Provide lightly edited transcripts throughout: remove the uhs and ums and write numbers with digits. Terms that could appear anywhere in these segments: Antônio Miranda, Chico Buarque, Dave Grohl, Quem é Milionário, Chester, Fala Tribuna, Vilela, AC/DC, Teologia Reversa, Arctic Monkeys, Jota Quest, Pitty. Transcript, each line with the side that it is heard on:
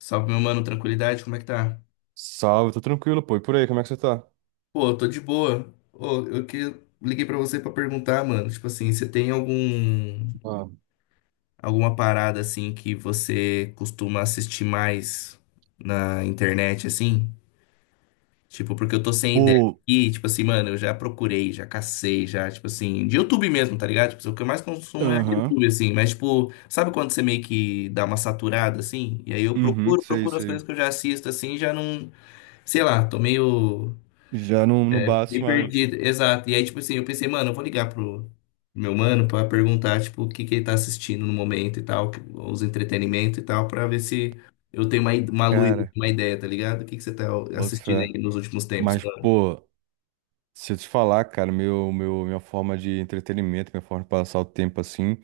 left: Salve, meu mano, tranquilidade, como é que tá?
right: Salve, tô tranquilo, pô. E por aí, como é que você tá?
left: Pô, eu tô de boa. Ô, eu que liguei pra você pra perguntar, mano, tipo assim, você tem algum
right: Ah,
left: alguma parada assim que você costuma assistir mais na internet assim? Tipo, porque eu tô sem ideia.
right: pô,
left: E tipo assim, mano, eu já procurei, já cacei, já, tipo assim, de YouTube mesmo, tá ligado? Tipo, assim, o que eu mais consumo é
right: aham,
left: YouTube assim, mas tipo, sabe quando você meio que dá uma saturada assim? E aí eu
right: uhum,
left: procuro,
right: sei,
left: procuro as coisas
right: sei.
left: que eu já assisto assim, já não, sei lá, tô meio
right: Já não, não
left: é
right: bate,
left: bem
right: mas.
left: perdido, exato. E aí, tipo assim, eu pensei, mano, eu vou ligar pro meu mano pra perguntar, tipo, o que que ele tá assistindo no momento e tal, os entretenimentos e tal, pra ver se eu tenho uma, uma luz,
right: Cara,
left: uma ideia, tá ligado? O que que você tá
right: boto
left: assistindo
right: fé.
left: aí nos últimos tempos,
right: Mas,
left: mano?
right: pô, se eu te falar, cara, minha forma de entretenimento, minha forma de passar o tempo assim.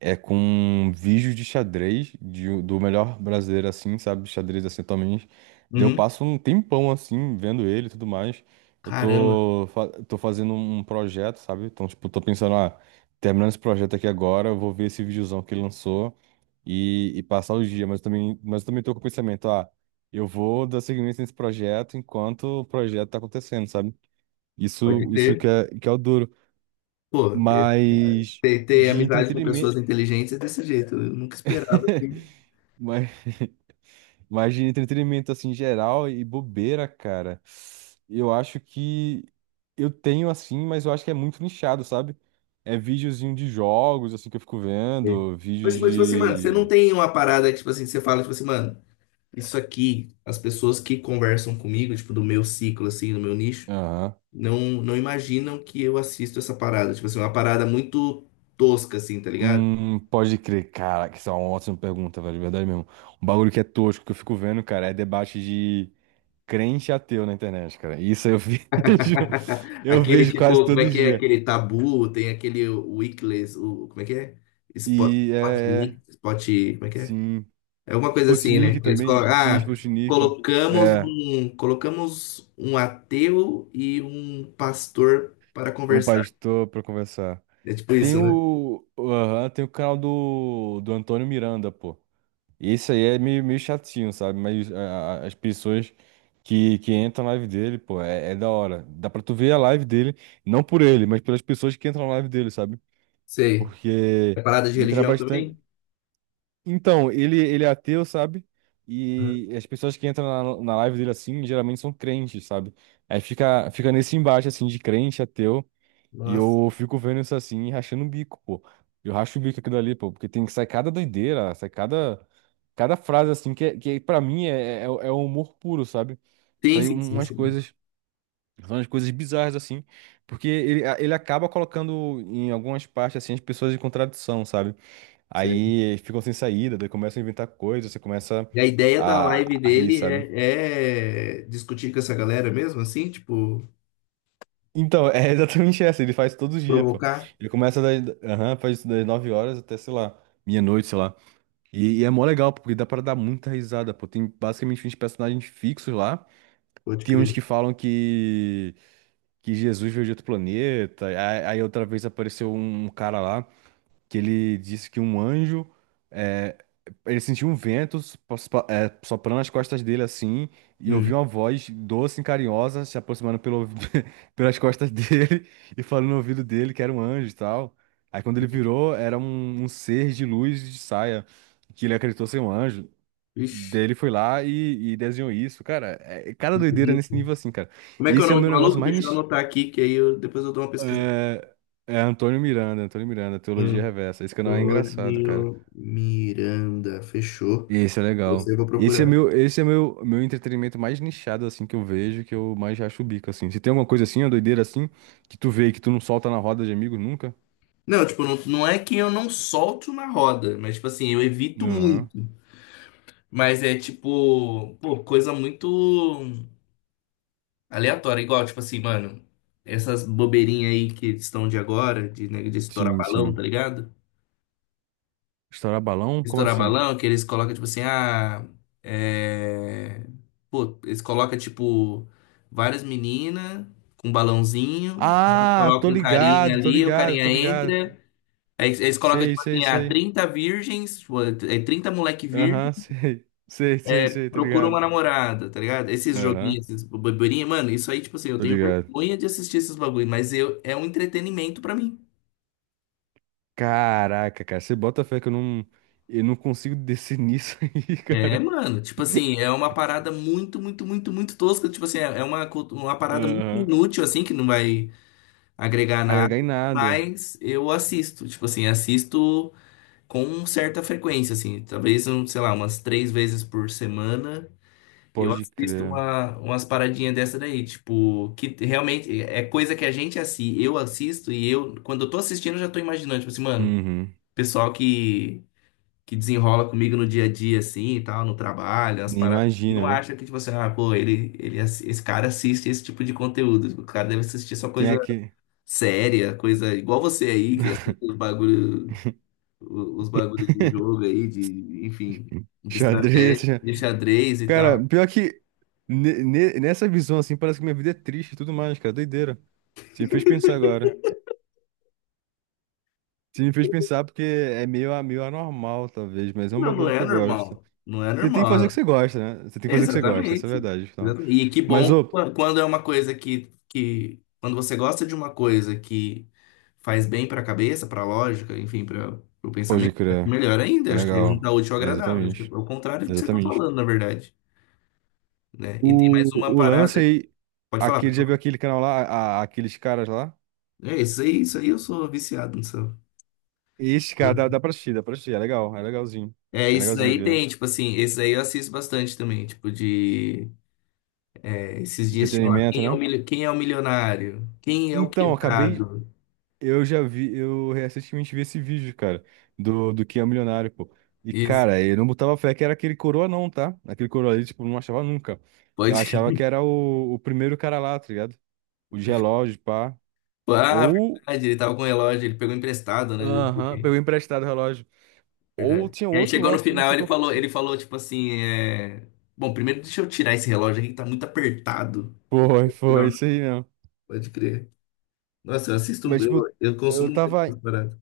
right: É com vídeos de xadrez do melhor brasileiro, assim, sabe? Xadrez, assim, atualmente. Daí eu
left: Uhum.
right: passo um tempão, assim, vendo ele e tudo mais. Eu
left: Caramba,
right: tô, fa- tô fazendo um projeto, sabe? Então, tipo, tô pensando, ah, terminando esse projeto aqui agora, eu vou ver esse videozão que ele lançou e passar o dia. Mas eu também tô com o pensamento, ah, eu vou dar seguimento nesse projeto enquanto o projeto tá acontecendo, sabe?
left: pode
right: Isso que
left: ter.
right: é, que é o duro.
left: Pô, é,
right: Mas
left: ter
right: de
left: amizade com pessoas
right: entretenimento.
left: inteligentes é desse jeito. Eu nunca esperava que.
right: Mas, mas de entretenimento assim geral e bobeira, cara. Eu acho que eu tenho assim, mas eu acho que é muito nichado, sabe? É videozinho de jogos assim que eu fico
left: É.
right: vendo, vídeo
left: Mas, tipo assim, mano, você não
right: de.
left: tem uma parada que, tipo assim, você fala, tipo assim, mano, isso aqui, as pessoas que conversam comigo, tipo, do meu ciclo, assim, do meu nicho.
right: Aham.
left: Não imaginam que eu assisto essa parada. Tipo assim, uma parada muito tosca, assim, tá ligado?
right: Pode crer, cara, que isso é uma ótima pergunta, velho, de verdade mesmo. Um bagulho que é tosco que eu fico vendo, cara, é debate de crente e ateu na internet, cara. Isso eu vejo, eu
left: Aquele,
right: vejo quase
left: tipo, como é
right: todo
left: que é?
right: dia.
left: Aquele Tabu, tem aquele Weekless, o, como é que é? Spot,
right: E
left: spot,
right: é, é,
left: spot, como é que é?
right: sim.
left: É alguma coisa assim, né?
right: Sputnik
left: Eles
right: também,
left: colocam,
right: sim,
left: ah,
right: Sputnik.
left: colocamos
right: É,
left: um, colocamos um ateu e um pastor para
right: um
left: conversar.
right: pastor pra conversar.
left: É tipo
right: Tem
left: isso, né?
right: o, aham, tem o canal do Antônio Miranda, pô. Esse aí é meio, meio chatinho, sabe? Mas as pessoas que entram na live dele, pô, é da hora. Dá pra tu ver a live dele, não por ele, mas pelas pessoas que entram na live dele, sabe?
left: Sei. É
right: Porque
left: parada de
right: entra
left: religião
right: bastante.
left: também?
right: Então, ele é ateu, sabe?
left: Aham.
right: E as pessoas que entram na live dele assim, geralmente são crentes, sabe? Aí fica nesse embate assim de crente, ateu, e
left: Nossa.
right: eu fico vendo isso assim e rachando o bico, pô. Eu racho o bico aquilo ali, pô, porque tem que sair cada doideira, sai cada, cada frase assim, que é, pra mim é humor puro, sabe?
left: Sim,
right: Sai
left: sim, sim,
right: umas
left: sim.
right: coisas, são umas coisas bizarras assim, porque ele acaba colocando em algumas partes assim as pessoas em contradição, sabe? Aí ficam sem saída, daí começam a inventar coisas, você começa
left: E a ideia da live
right: a rir,
left: dele
right: sabe?
left: é, é discutir com essa galera mesmo, assim, tipo,
right: Então, é exatamente essa, ele faz todos os dias, pô.
left: provocar?
right: Ele começa das, aham, faz das 9h até, sei lá, meia-noite, sei lá. E é mó legal, porque dá pra dar muita risada, pô. Tem basicamente 20 personagens fixos lá.
left: Pode
right: Tem uns
left: crer.
right: que falam que Jesus veio de outro planeta. Aí outra vez apareceu um cara lá, que ele disse que um anjo, é, ele sentiu um vento, soprando nas costas dele assim, e
left: Hum.
right: ouviu uma voz doce e carinhosa se aproximando pelo, pelas costas dele e falando no ouvido dele que era um anjo e tal. Aí quando ele virou, era um ser de luz de saia, que ele acreditou ser um anjo.
left: Ixi,
right: Daí ele foi lá e desenhou isso. Cara, é cada
left: que
right: doideira
left: bonito.
right: nesse nível assim, cara.
left: Como é que é o
right: Esse é o
left: nome
right: meu
left: do
right: negócio
left: maluco?
right: mais.
left: Deixa eu
right: Nis-
left: anotar aqui, que aí eu, depois eu dou uma pesquisa.
right: É, é Antônio Miranda, Antônio Miranda, Teologia Reversa. Esse canal é engraçado, cara.
left: Antônio Miranda, fechou.
right: Esse é
left: Você
right: legal.
left: eu vou
right: Esse é
left: procurar.
right: meu, esse é meu, meu entretenimento mais nichado, assim, que eu vejo, que eu mais acho o bico, assim. Se tem alguma coisa assim, uma doideira assim, que tu vê e que tu não solta na roda de amigos nunca?
left: Não, tipo, não é que eu não solto na roda, mas, tipo assim, eu evito
right: Aham.
left: muito. Mas é, tipo, pô, coisa muito. Aleatório, igual, tipo assim, mano, essas bobeirinhas aí que estão de agora, de, né, de estourar
right: Sim,
left: balão,
right: sim.
left: tá ligado?
right: Estourar balão? Como
left: Estourar
right: assim?
left: balão, que eles colocam, tipo assim, ah, é... Pô, eles colocam, tipo, várias meninas com balãozinho, aí
right: Ah, tô
left: colocam um carinha
right: ligado, tô
left: ali, o
right: ligado,
left: carinha
right: tô ligado.
left: entra, aí eles colocam,
right: Sei,
left: tipo
right: sei,
left: assim, ah,
right: sei.
left: 30 virgens, tipo, é 30 moleque virgem,
right: Aham, sei. Sei, sei, sei, tô
left: procura
right: ligado.
left: uma namorada, tá ligado? Esses
right: Aham,
left: joguinhos, esses boborinhos, mano, isso aí, tipo assim, eu
right: tô
left: tenho
right: ligado.
left: vergonha de assistir esses bagulho, mas eu, é um entretenimento pra mim.
right: Caraca, cara, você bota fé que eu não consigo descer nisso aí,
left: É,
right: cara.
left: mano, tipo assim, é uma parada muito tosca. Tipo assim, é uma, uma parada muito
right: Aham.
left: inútil, assim, que não vai agregar nada,
right: Agregar em nada.
left: mas eu assisto, tipo assim, assisto com certa frequência, assim, talvez, um, sei lá, umas três vezes por semana. Eu
right: Pode
left: assisto
right: crer.
left: uma, umas paradinhas dessa daí, tipo, que realmente é coisa que a gente assim, eu assisto e eu, quando eu tô assistindo, eu já tô imaginando, tipo assim, mano,
right: Uhum.
left: pessoal que desenrola comigo no dia a dia, assim, e tal, no trabalho, umas
right: Nem
left: paradas, não
right: imagina, né?
left: acha que, tipo assim, ah, pô, esse cara assiste esse tipo de conteúdo, o cara deve assistir só
right: Tem
left: coisa
right: aqui.
left: séria, coisa igual você aí, que assiste os bagulho, os bagulhos de jogo aí, de, enfim, de
right: Xadrez.
left: estratégia,
right: Xa-
left: de xadrez e
right: Cara,
left: tal.
right: pior que nessa visão assim, parece que minha vida é triste e tudo mais, cara. Doideira. Você me fez pensar agora. Você me fez pensar porque é meio, meio anormal, talvez, mas é um
left: Não, não
right: bagulho que
left: é
right: eu gosto.
left: normal. Não é
right: Você tem que fazer o
left: normal.
right: que você gosta, né? Você tem que fazer o que você gosta, essa é a
left: Exatamente.
right: verdade, afinal.
left: Exatamente. E que
right: Mas,
left: bom
right: ô,
left: quando é uma coisa que quando você gosta de uma coisa que faz bem para a cabeça, para a lógica, enfim, para o
right: pode
left: pensamento, é
right: crer.
left: melhor
right: É
left: ainda. Acho que a gente
right: legal.
left: dá útil ao
right: É,
left: agradável. Acho que é
right: exatamente.
left: o contrário do que você está
right: Exatamente.
left: falando, na verdade, né? E tem mais uma
right: O lance
left: parada.
right: aí,
left: Pode falar,
right: aquele,
left: pode
right: já viu
left: falar.
right: aquele canal lá, aqueles caras lá?
left: É isso aí eu sou viciado nisso.
right: Ixi, cara, dá pra assistir, dá pra assistir. É legal, é legalzinho.
left: É,
right: É
left: isso
right: legalzinho de
left: aí
right: ver.
left: tem, tipo assim, esse aí eu assisto bastante também, tipo de esses dias tinha lá,
right: Entretenimento,
left: quem é o,
right: né?
left: quem é o milionário? Quem é o
right: Então, eu acabei.
left: quebrado?
right: Eu já vi, eu recentemente vi esse vídeo, cara, do Quem é Milionário, pô. E,
left: Isso,
right: cara, eu não botava fé que era aquele coroa, não, tá? Aquele coroa ali, tipo, não achava nunca. Eu
left: pode.
right: achava que era o primeiro cara lá, tá ligado? O de relógio, pá.
left: Ah,
right: Ou.
left: verdade, ele tava com o relógio, ele pegou emprestado, né? Não sei
right: Aham, pegou
left: quem.
right: emprestado o relógio. Ou
left: Verdade.
right: tinha
left: E aí
right: outro
left: chegou no
right: lá que não
left: final,
right: sei
left: ele
right: qual.
left: falou, ele falou tipo assim, é... Bom, primeiro deixa eu tirar esse relógio aqui que tá muito apertado.
right: Foi, foi,
left: Não,
right: isso aí mesmo.
left: pode crer. Nossa, eu assisto,
right: Mas, tipo,
left: eu
right: eu
left: consumo muito
right: tava.
left: essas paradas.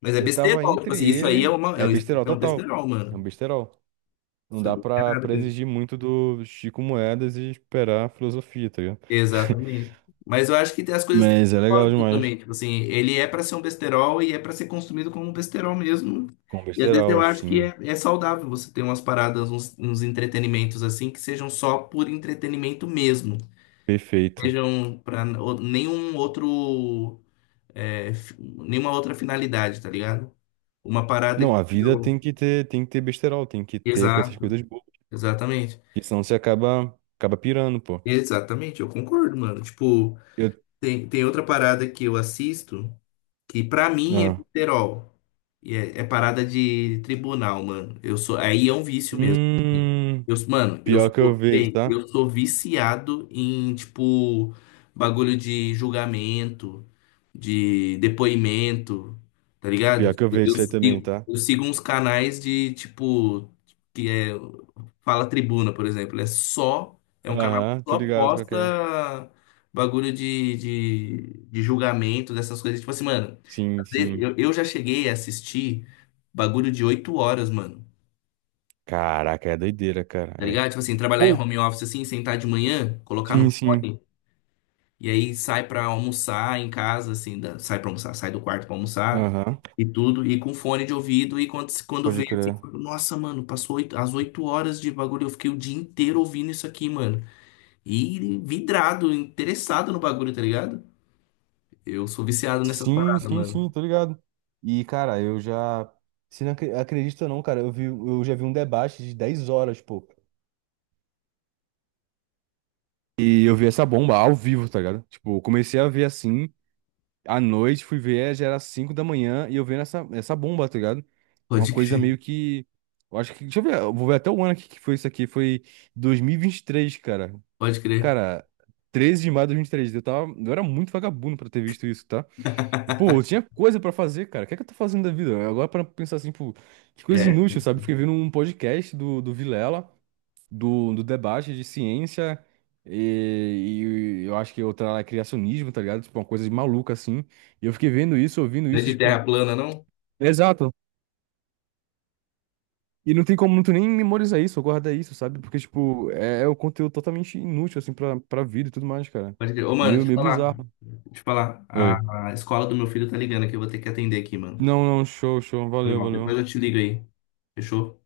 left: Mas é
right: Eu tava
left: besterol, tipo
right: entre
left: assim, isso aí é,
right: ele.
left: uma, é
right: É
left: um,
right: besterol
left: é um
right: total.
left: besterol,
right: É um
left: mano.
right: besterol. Não
left: Você
right: dá
left: não quer
right: pra,
left: nada
right: pra
left: com
right: exigir muito do Chico Moedas e esperar a filosofia, tá ligado?
left: exatamente. Mas eu acho que as coisas têm
right: Mas é legal
left: propósito
right: demais.
left: também. Tipo assim, ele é para ser um besterol e é para ser consumido como um besterol mesmo.
right: Com
left: E às vezes eu
right: besterol,
left: acho que
right: sim.
left: é saudável você ter umas paradas, uns entretenimentos assim, que sejam só por entretenimento mesmo.
right: Perfeito.
left: Sejam para nenhum outro, nenhuma outra finalidade, tá ligado? Uma parada
right: Não,
left: que
right: a vida
left: eu.
right: tem que ter, besterol, tem que ter com essas coisas
left: Exato,
right: boas.
left: exatamente.
right: Porque senão você acaba pirando, pô.
left: Exatamente, eu concordo, mano. Tipo,
right: Eu,
left: tem outra parada que eu assisto. Que pra mim é
right: ah.
left: besterol. E é parada de tribunal, mano. Eu sou, aí é um vício mesmo assim.
right: Hum,
left: Eu, mano, eu
right: Pior que eu
left: sou,
right: vejo,
left: bem,
right: tá?
left: eu sou viciado em, tipo, bagulho de julgamento, de depoimento, tá ligado?
right: Pior que eu vejo
left: Eu
right: isso aí também,
left: sigo,
right: tá?
left: eu sigo uns canais de, tipo, que é Fala Tribuna, por exemplo. É só, é um canal que
right: Aham, tô
left: só
right: ligado qual que
left: posta
right: é.
left: bagulho de julgamento, dessas coisas. Tipo assim, mano.
right: Sim, sim.
left: Eu já cheguei a assistir bagulho de 8 horas, mano.
right: Caraca, é doideira, cara.
left: Tá
right: É.
left: ligado? Tipo assim, trabalhar em home office assim, sentar de manhã, colocar
right: Sim,
left: no
right: sim.
left: fone, e aí sai pra almoçar em casa, assim, sai pra almoçar, sai do quarto pra almoçar
right: Aham,
left: e tudo, e com fone de ouvido, e quando vê
right: pode
left: assim,
right: crer.
left: nossa, mano, as 8 horas de bagulho, eu fiquei o dia inteiro ouvindo isso aqui, mano. E vidrado, interessado no bagulho, tá ligado? Eu sou viciado nessas
right: Sim,
left: paradas,
right: sim,
left: mano.
right: sim, tô ligado. E, cara, eu já. Se não acredita ou não, cara, eu já vi um debate de 10 horas, pô. E eu vi essa bomba ao vivo, tá ligado? Tipo, eu comecei a ver assim, à noite, fui ver, já era 5h da manhã, e eu vendo essa bomba, tá ligado? Uma
left: Pode
right: coisa
left: crer,
right: meio que. Eu acho que. Deixa eu ver, eu vou ver até o ano que foi isso aqui. Foi dois mil e vinte e três, cara.
left: pode crer.
right: Cara, 13 de maio de dois mil e vinte e três. Eu tava. Eu era muito vagabundo pra ter visto isso, tá? E, pô, eu tinha coisa pra fazer, cara. O que é que eu tô fazendo da vida? Agora para pensar assim, tipo, que coisa
left: É.
right: inútil, sabe? Fiquei vendo um podcast do Vilela, do debate de ciência e eu acho que outra lá é criacionismo, tá ligado? Tipo, uma coisa de maluca assim. E eu fiquei vendo isso, ouvindo
left: Não é
right: isso,
left: de
right: tipo.
left: terra plana, não?
right: Exato. E não tem como muito nem memorizar isso, ou guardar isso, sabe? Porque, tipo, é um conteúdo totalmente inútil, assim, pra vida e tudo mais, cara.
left: Pode crer. Ô, mano,
right: Meio,
left: deixa eu
right: meio
left: falar.
right: bizarro.
left: Deixa eu falar.
right: Oi.
left: A escola do meu filho tá ligando aqui. Eu vou ter que atender aqui, mano.
right: Não, não, show, show.
left: Foi
right: Valeu,
left: mal. Depois eu
right: valeu.
left: te ligo aí. Fechou?